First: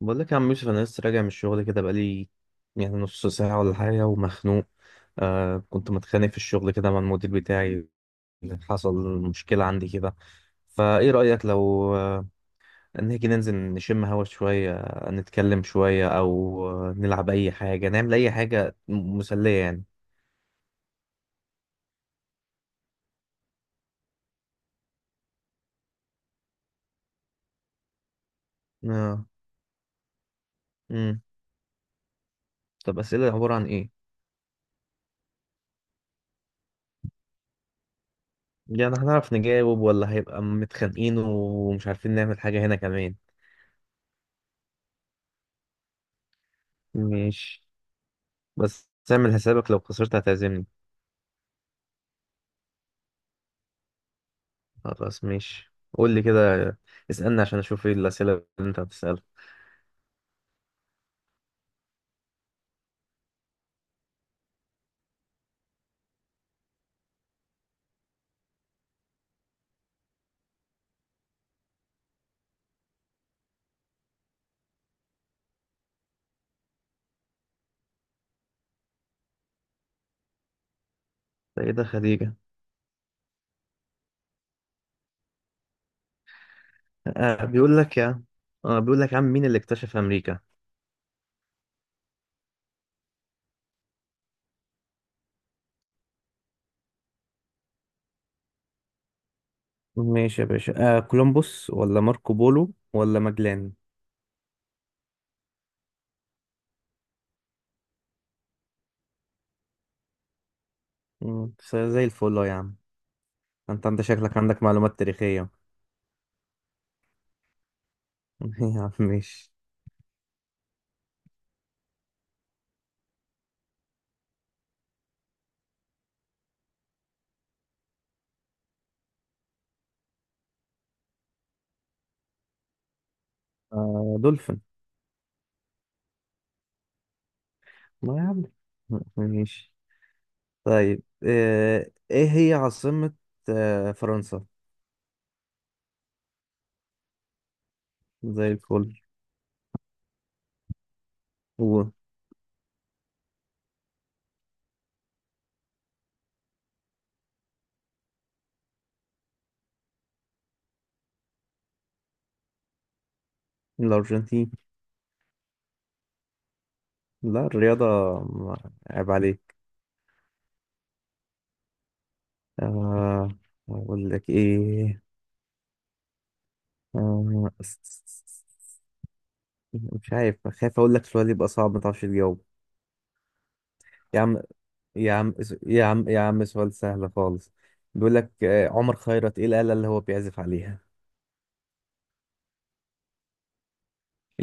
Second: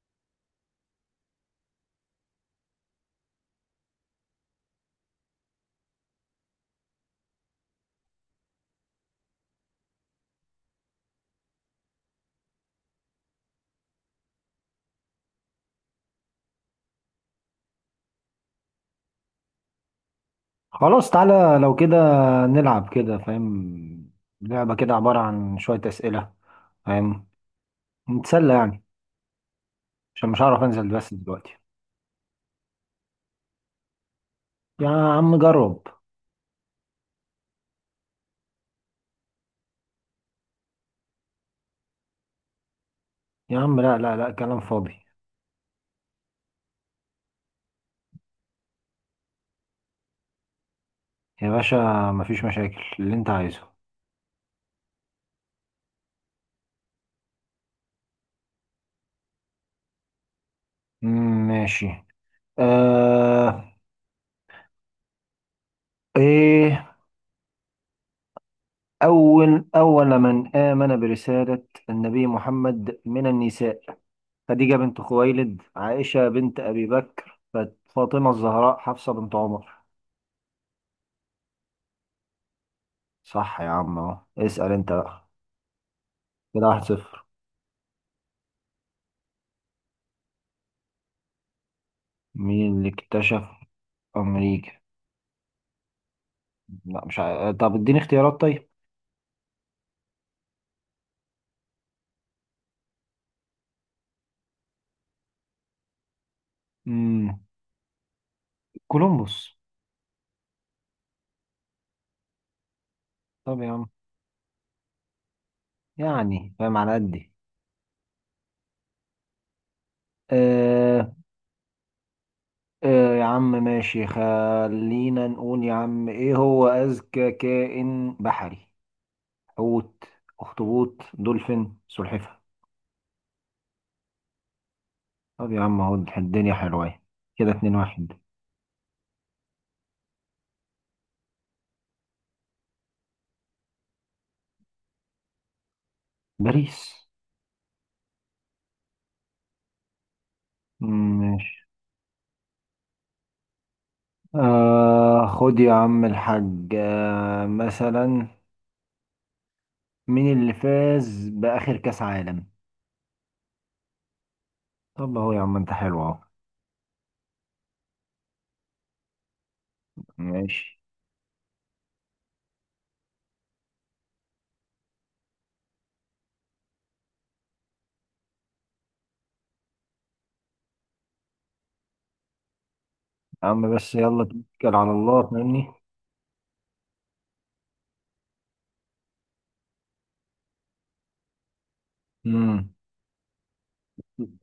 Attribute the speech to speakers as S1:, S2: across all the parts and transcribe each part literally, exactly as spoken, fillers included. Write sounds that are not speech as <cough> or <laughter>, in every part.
S1: بقول لك يا عم يوسف، انا لسه راجع من الشغل كده بقالي يعني نص ساعه ولا حاجه ومخنوق. آه، كنت متخانق في الشغل كده مع المدير بتاعي. حصل مشكله عندي كده. فايه رايك لو آه نيجي ننزل نشم هوا شويه، آه، نتكلم شويه او آه نلعب اي حاجه، نعمل اي حاجه م- مسليه يعني.
S2: خلاص، تعالى لو كده نلعب كده، فاهم. لعبة كده عبارة عن شوية أسئلة، فاهم. نتسلى يعني،
S1: اه.
S2: عشان مش هعرف أنزل بس
S1: امم
S2: دلوقتي.
S1: طب اسئله عباره عن ايه؟
S2: يا عم جرب.
S1: يعني هنعرف نجاوب ولا هيبقى متخانقين ومش عارفين نعمل حاجه هنا كمان؟
S2: يا عم لا لا لا، كلام فاضي.
S1: ماشي، بس تعمل حسابك لو خسرت هتعزمني.
S2: يا باشا، مفيش مشاكل اللي أنت عايزه.
S1: خلاص ماشي، قول لي كده. اسألني عشان اشوف ايه الأسئلة اللي انت هتسألها.
S2: مم، ماشي. آه إيه أول أول من آمن برسالة النبي محمد من النساء؟ خديجة بنت خويلد، عائشة بنت أبي بكر، فاطمة الزهراء، حفصة بنت عمر؟
S1: ده ايه ده؟ خديجة.
S2: صح يا عم اهو، اسأل انت بقى. كده واحد صفر.
S1: آه بيقول لك يا، اه بيقول لك يا عم، مين اللي اكتشف أمريكا؟
S2: مين اللي اكتشف امريكا؟ لا، مش عارف. طب اديني اختيارات طيب.
S1: ماشي يا باشا، آه كولومبوس ولا ماركو بولو ولا ماجلان؟
S2: امم كولومبوس.
S1: مم، س- زي الفل أهو يا عم.
S2: طب يا
S1: انت
S2: عم.
S1: انت شكلك عندك معلومات تاريخية.
S2: يعني فاهم على قدي.
S1: <laughs> يا عم ماشي.
S2: آه، آه، يا عم ماشي، خلينا نقول، يا عم، ايه هو اذكى كائن بحري؟ حوت، اخطبوط، دولفين، سلحفاة؟
S1: آه، دولفين.
S2: طب يا عم اهو، الدنيا حلوة أهي. كده اتنين واحد.
S1: ما يا عم، ماشي. طيب، آه ايه هي عاصمة آه فرنسا؟
S2: باريس.
S1: زي الفل.
S2: مم، ماشي.
S1: هو
S2: آه خد يا عم الحاج، آه مثلا، مين اللي فاز بآخر كأس عالم؟
S1: الأرجنتين.
S2: طب اهو يا عم، انت حلو اهو.
S1: لا الرياضة، ما- عيب عليك.
S2: ماشي.
S1: آه أقول لك إيه؟ آه مش عارف، خايف أقول لك سؤال يبقى صعب ما تعرفش تجاوب.
S2: يا عم بس
S1: يا
S2: يلا
S1: عم،
S2: توكل على
S1: يا
S2: الله
S1: عم،
S2: فاهمني.
S1: يا عم يا عم سؤال سهل خالص. بيقول لك آه، عمر خيرت إيه الآلة اللي هو بيعزف عليها؟
S2: امم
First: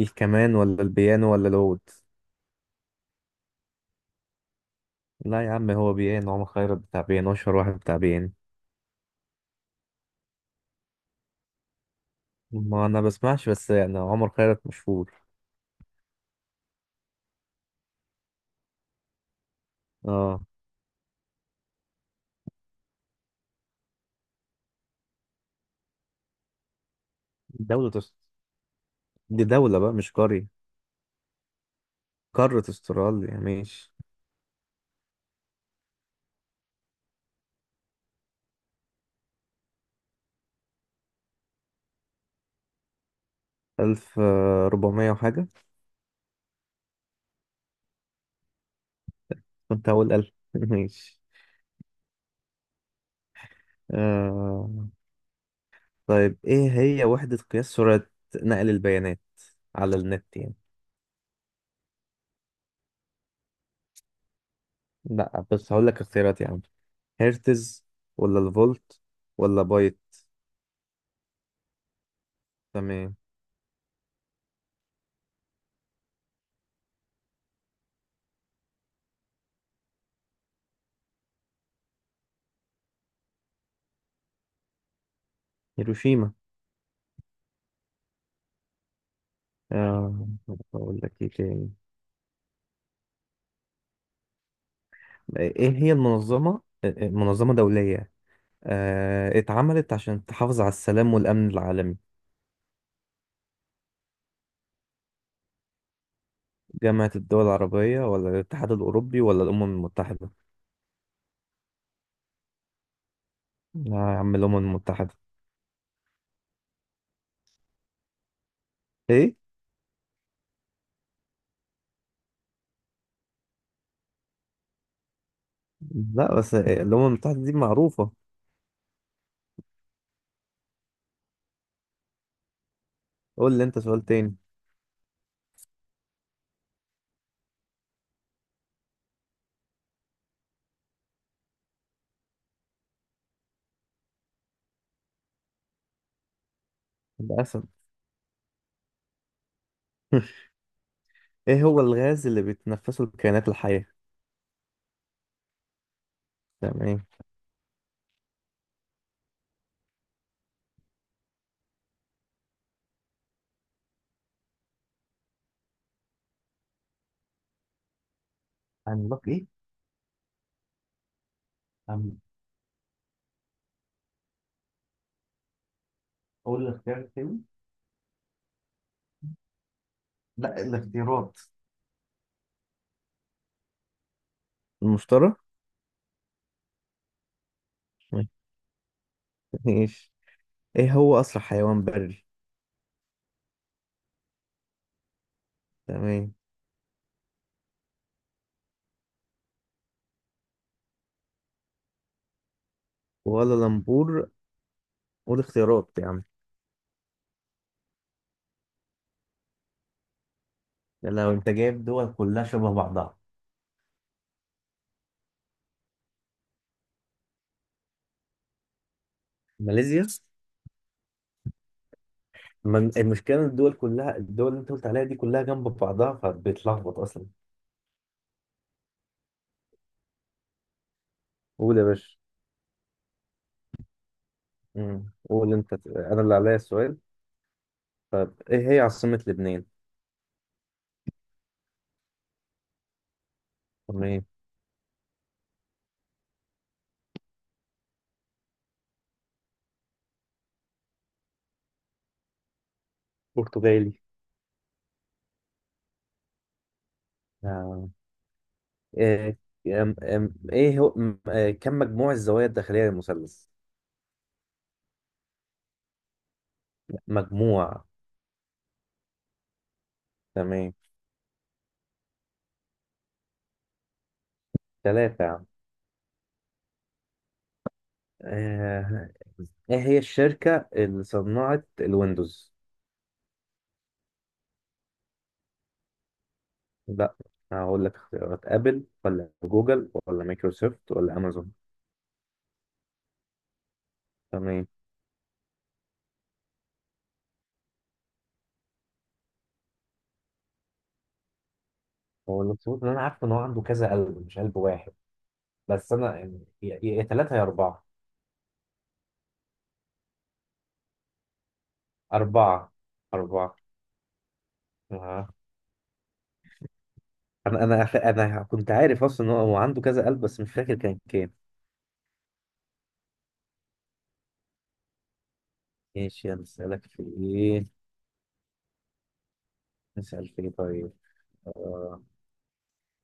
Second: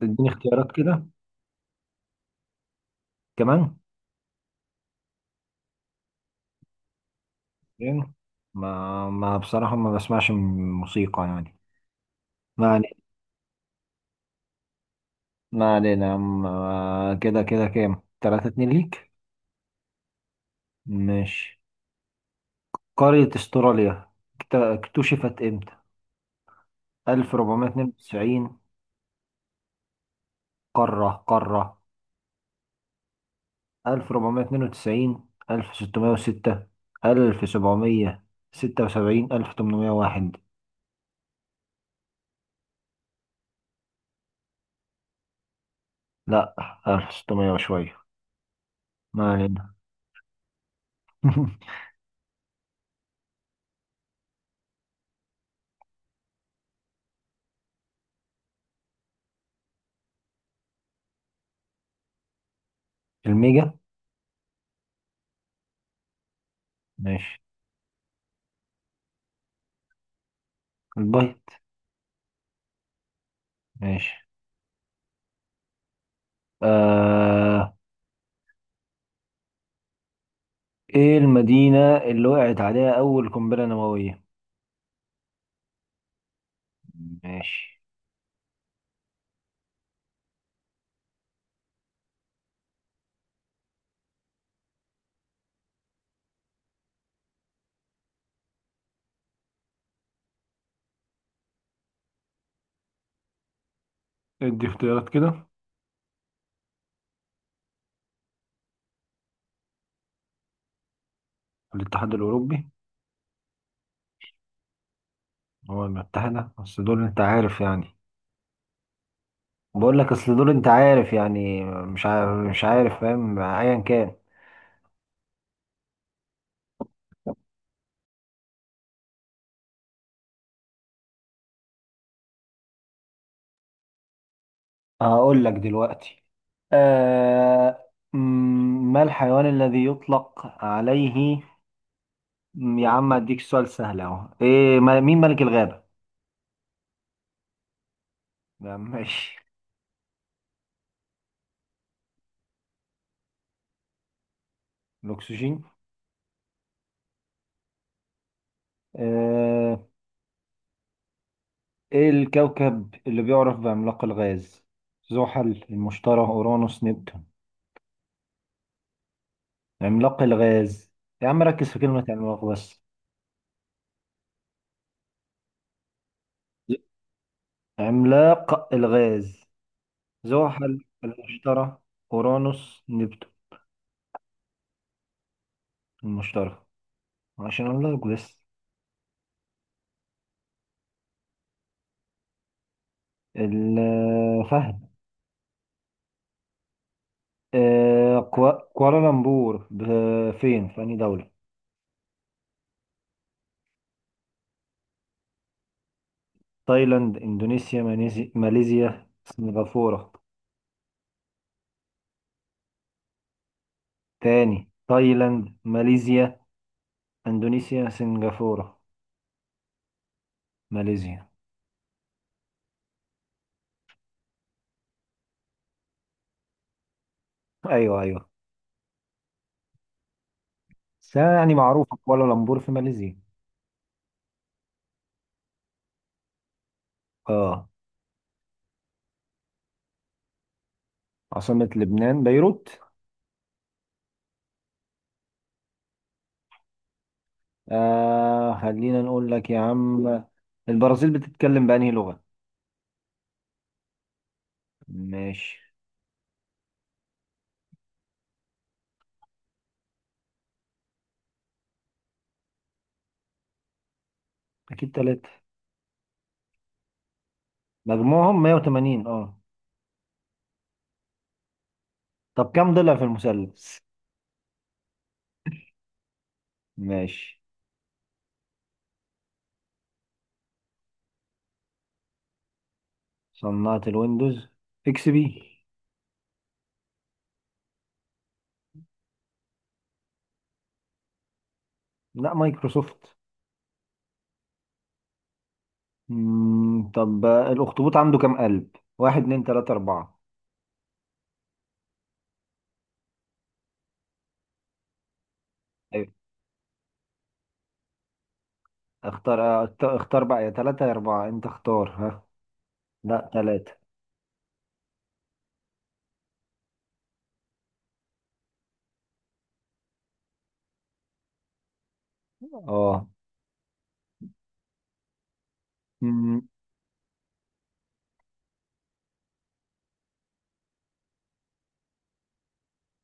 S2: تديني اختيارات
S1: ولا
S2: كده؟
S1: البيانو ولا العود؟
S2: كمان.
S1: لا يا عم، هو بيانو. عمر خيرت بتاع بيانو، أشهر واحد بتاع
S2: يعني،
S1: بيانو.
S2: ما ما بصراحة ما بسمعش م- موسيقى يعني. ما
S1: ما
S2: علينا،
S1: أنا بسمعش، بس يعني عمر خيرت مشهور.
S2: ما علينا يا عم، آه، كده كده كام؟ تلاتة اتنين ليك.
S1: آه
S2: ماشي. قارة استراليا اكت- اكتشفت امتى؟
S1: دولة أس-
S2: الف واربعمية اتنين وتسعين؟
S1: دي دولة بقى مش قرية.
S2: قارة، قارة.
S1: قارة استراليا ماشي.
S2: الف واربعمئة واثنين وتسعين، الف وستمئة وستة، الف وسبعمية ستة وسبعين، الف وتمنمية وواحد؟
S1: ألف، آه، ربعمية وحاجة.
S2: لا، الف وستمية وشوية. ما علينا.
S1: كنت هقول ألف <laughs> ماشي.
S2: <laughs>
S1: آه... طيب، إيه هي وحدة قياس سرعة نقل البيانات على النت يعني؟
S2: الميجا.
S1: لأ بس هقول لك اختيارات يا عم.
S2: ماشي.
S1: هرتز ولا الفولت ولا بايت؟
S2: البايت.
S1: تمام.
S2: ماشي. آه... ايه المدينة اللي وقعت عليها أول قنبلة نووية؟
S1: هيروشيما.
S2: ماشي.
S1: آه... أقول لك إيه تاني؟ إيه هي المنظمة، آه، آه، منظمة دولية آه... اتعملت عشان تحافظ على السلام والأمن العالمي؟
S2: ادي اختيارات كده.
S1: جامعة الدول العربية ولا الاتحاد الأوروبي ولا الأمم المتحدة؟
S2: الاتحاد الأوروبي.
S1: لا يا عم، الأمم المتحدة.
S2: هو المتحدة، بس دول انت عارف يعني.
S1: إيه؟
S2: بقول لك، اصل دول انت عارف يعني، مش عارف مش عارف فاهم، ايا كان.
S1: لا بس إيه، الأمم المتحدة دي معروفة. قول لي أنت سؤال تاني.
S2: هقول لك دلوقتي. آه مم، ما الحيوان الذي يطلق عليه. مم، يا عم اديك سؤال سهل اهو، ايه ما- مين ملك الغابة؟
S1: للأسف.
S2: لا، ماشي.
S1: <laughs> إيه هو الغاز اللي بتتنفسه الكائنات الحية؟
S2: الاكسجين.
S1: تمام.
S2: آه ايه الكوكب اللي بيعرف بعملاق الغاز؟ زحل، المشتري، اورانوس، نبتون؟
S1: عملاق ايه؟
S2: عملاق الغاز. يا عم ركز في كلمة
S1: عم،
S2: عملاق بس.
S1: قول الاختيار التاني.
S2: عملاق الغاز.
S1: لا،
S2: زحل،
S1: الاختيارات.
S2: المشتري، اورانوس، نبتون.
S1: المشتري.
S2: المشتري. عشان اقول لك بس.
S1: ماشي. إيه هو أسرع حيوان بري؟
S2: الفهد.
S1: تمام.
S2: آه، كوا- كوالالمبور ب- فين؟ في أنهي دولة؟
S1: ولا لمبور. قول اختيارات يا عم.
S2: تايلاند، إندونيسيا، ماليزي- ماليزيا، سنغافورة؟
S1: يا لو أنت جايب دول كلها شبه بعضها.
S2: تاني: تايلاند، ماليزيا، إندونيسيا، سنغافورة.
S1: ماليزيا.
S2: ماليزيا.
S1: من المشكله إن الدول كلها، الدول اللي انت قلت عليها دي كلها جنب بعضها، فبتلخبط اصلا.
S2: أيوه، أيوه، بس يعني
S1: قول يا
S2: معروفة
S1: باشا.
S2: كوالالمبور في ماليزيا.
S1: امم قول انت، انا اللي عليا السؤال.
S2: اه.
S1: طب ايه هي عاصمة لبنان؟
S2: عاصمة لبنان بيروت.
S1: تمام.
S2: آه خلينا نقول لك يا عم، البرازيل بتتكلم بأنهي لغة؟
S1: برتغالي.
S2: ماشي.
S1: آه. آه، أم- أم- ايه هو م- آه، كم مجموع الزوايا الداخلية للمثلث؟
S2: أكيد تلاتة.
S1: مجموعه.
S2: مجموعهم مائة وثمانين، اه.
S1: تمام.
S2: طب كم ضلع في المثلث؟
S1: ثلاثة يا عم.
S2: ماشي.
S1: آه، ايه هي الشركة اللي صنعت الويندوز؟
S2: صناعة الويندوز اكس بي.
S1: لا، هقول لك اختيارات. ابل ولا جوجل ولا مايكروسوفت ولا امازون؟
S2: لا، مايكروسوفت.
S1: تمام.
S2: مم، طب الاخطبوط عنده كم قلب؟ واحد، اتنين، تلاتة، اربعة؟
S1: هو الاخطبوط اللي انا عارفه ان هو عنده كذا قلب، مش قلب واحد. بس
S2: ايوه.
S1: انا يعني يا يا ثلاثه يا اربعه.
S2: اختار أخت- اختار بقى، يا تلاتة يا اربعة، انت اختار، ها.
S1: اربعه.
S2: لا،
S1: اربعه.
S2: تلاتة.
S1: آه. انا انا ف- انا كنت عارف اصلا ان هو هو عنده كذا قلب، بس مش فاكر كان كام.
S2: اه.
S1: ماشي،
S2: مم،
S1: هنسالك في ايه؟ نسال في ايه طيب؟ آه.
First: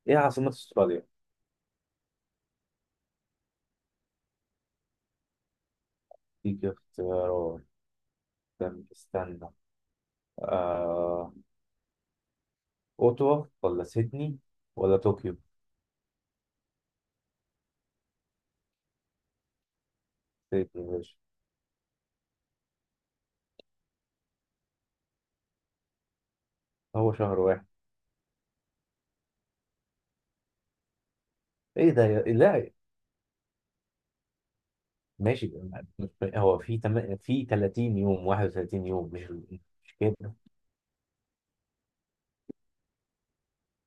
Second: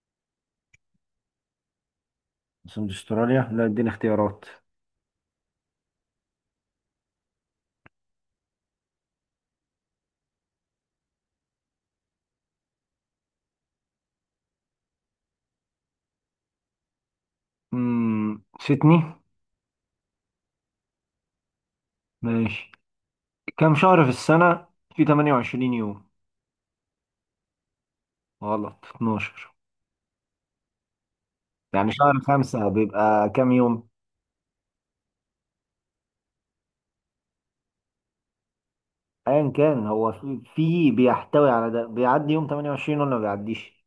S1: ايه عاصمه استراليا؟
S2: سند استراليا، لا، اديني اختيارات.
S1: دي اختيارات. استنى استنى. آه. اوتوا ولا سيدني ولا طوكيو؟
S2: مم، سيدني.
S1: سيدني يا باشا.
S2: ماشي. كم شهر في السنة في تمنية وعشرين يوم؟
S1: هو شهر واحد.
S2: غلط. اثنا عشر.
S1: ايه
S2: يعني
S1: ده
S2: شهر
S1: يا،
S2: خمسة
S1: لا.
S2: بيبقى كم يوم؟
S1: ماشي، مش- هو في، تم... في ثلاثين يوم، واحد وثلاثين يوم، مش
S2: ايا كان،
S1: مش
S2: هو
S1: كده.
S2: في في بيحتوي على ده، بيعدي يوم تمنية وعشرين ولا ما بيعديش.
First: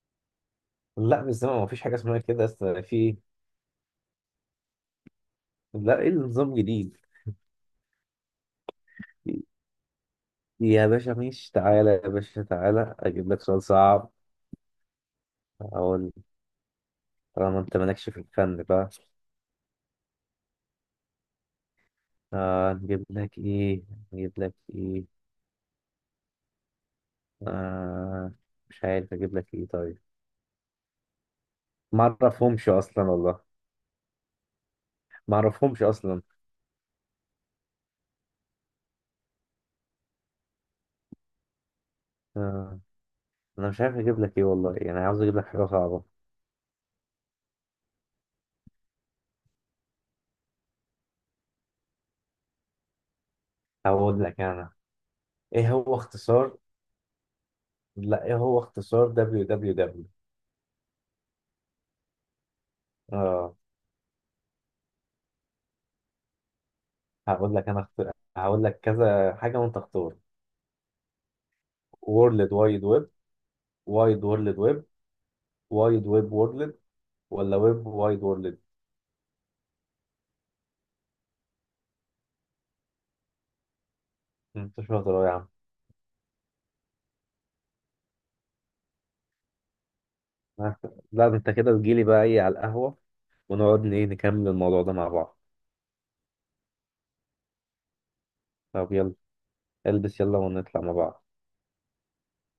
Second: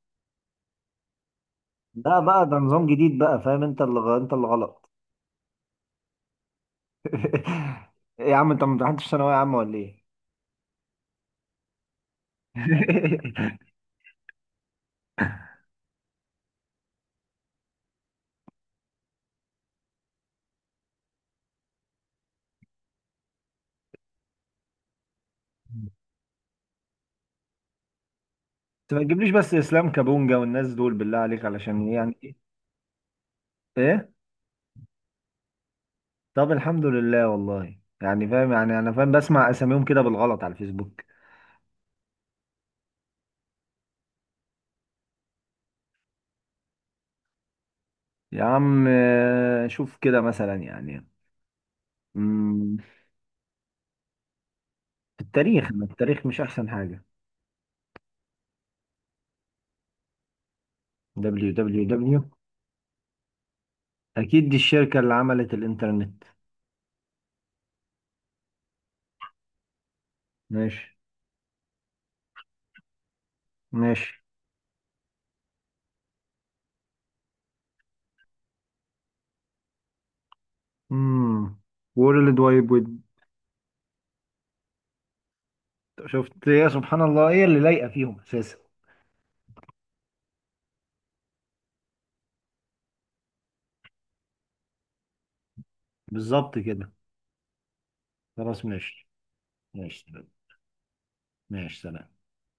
S1: لا بس ما فيش حاجه اسمها
S2: لا
S1: كده.
S2: بقى، ده
S1: اصل
S2: نظام
S1: في
S2: جديد
S1: إيه؟
S2: بقى، فاهم؟ انت اللي غ- انت اللي غلط.
S1: لا، ايه النظام الجديد؟
S2: <laughs> إيه يا عم، انت ما امتحنتش ثانويه عامه ولا ايه؟
S1: يا باشا ماشي، تعالى يا باشا، تعالى اجيب لك
S2: <laughs>
S1: سؤال صعب. اقول، طالما انت مالكش في الفن بقى، آه نجيب لك ايه؟ نجيب لك ايه؟ آه مش
S2: انت ما
S1: عارف
S2: تجيبليش
S1: اجيب
S2: بس
S1: لك ايه
S2: اسلام
S1: طيب.
S2: كابونجا والناس دول، بالله عليك، علشان
S1: ما
S2: يعني ايه؟
S1: اعرفهمش اصلا والله.
S2: إيه؟
S1: ما اعرفهمش اصلا.
S2: طب الحمد لله، والله يعني فاهم، يعني انا فاهم، بسمع اساميهم كده بالغلط على الفيسبوك.
S1: آه انا مش عارف اجيب لك ايه والله، يعني عاوز اجيب لك حاجه صعبه.
S2: يا عم آه، شوف كده مثلا يعني. مم،
S1: هقول لك انا،
S2: في التاريخ،
S1: ايه
S2: ما
S1: هو
S2: التاريخ مش
S1: اختصار،
S2: احسن حاجه؟
S1: لا ايه هو اختصار دبليو دبليو دبليو؟
S2: www.
S1: اه.
S2: اكيد دي الشركة اللي عملت الانترنت.
S1: هقول لك انا اخت... هقول لك كذا حاجه وانت اختار.
S2: ماشي.
S1: وورلد وايد ويب،
S2: ماشي.
S1: وايد وورلد ويب، وايد ويب وورلد، ولا ويب وايد وورلد؟
S2: امم وورلد وايد ويب.
S1: انت شاطر أوي يا عم.
S2: شفت إيه؟ يا سبحان الله، ايه اللي لايقة فيهم اساسا.
S1: آه، لا ده انت كده تجيلي بقى ايه على القهوه، ونقعد ن- ايه نكمل الموضوع ده مع بعض.
S2: بالظبط كده. خلاص
S1: طب
S2: ماشي.
S1: يلا.
S2: ماشي
S1: البس
S2: سلام.
S1: يلا ونطلع مع بعض.
S2: ماشي سلام.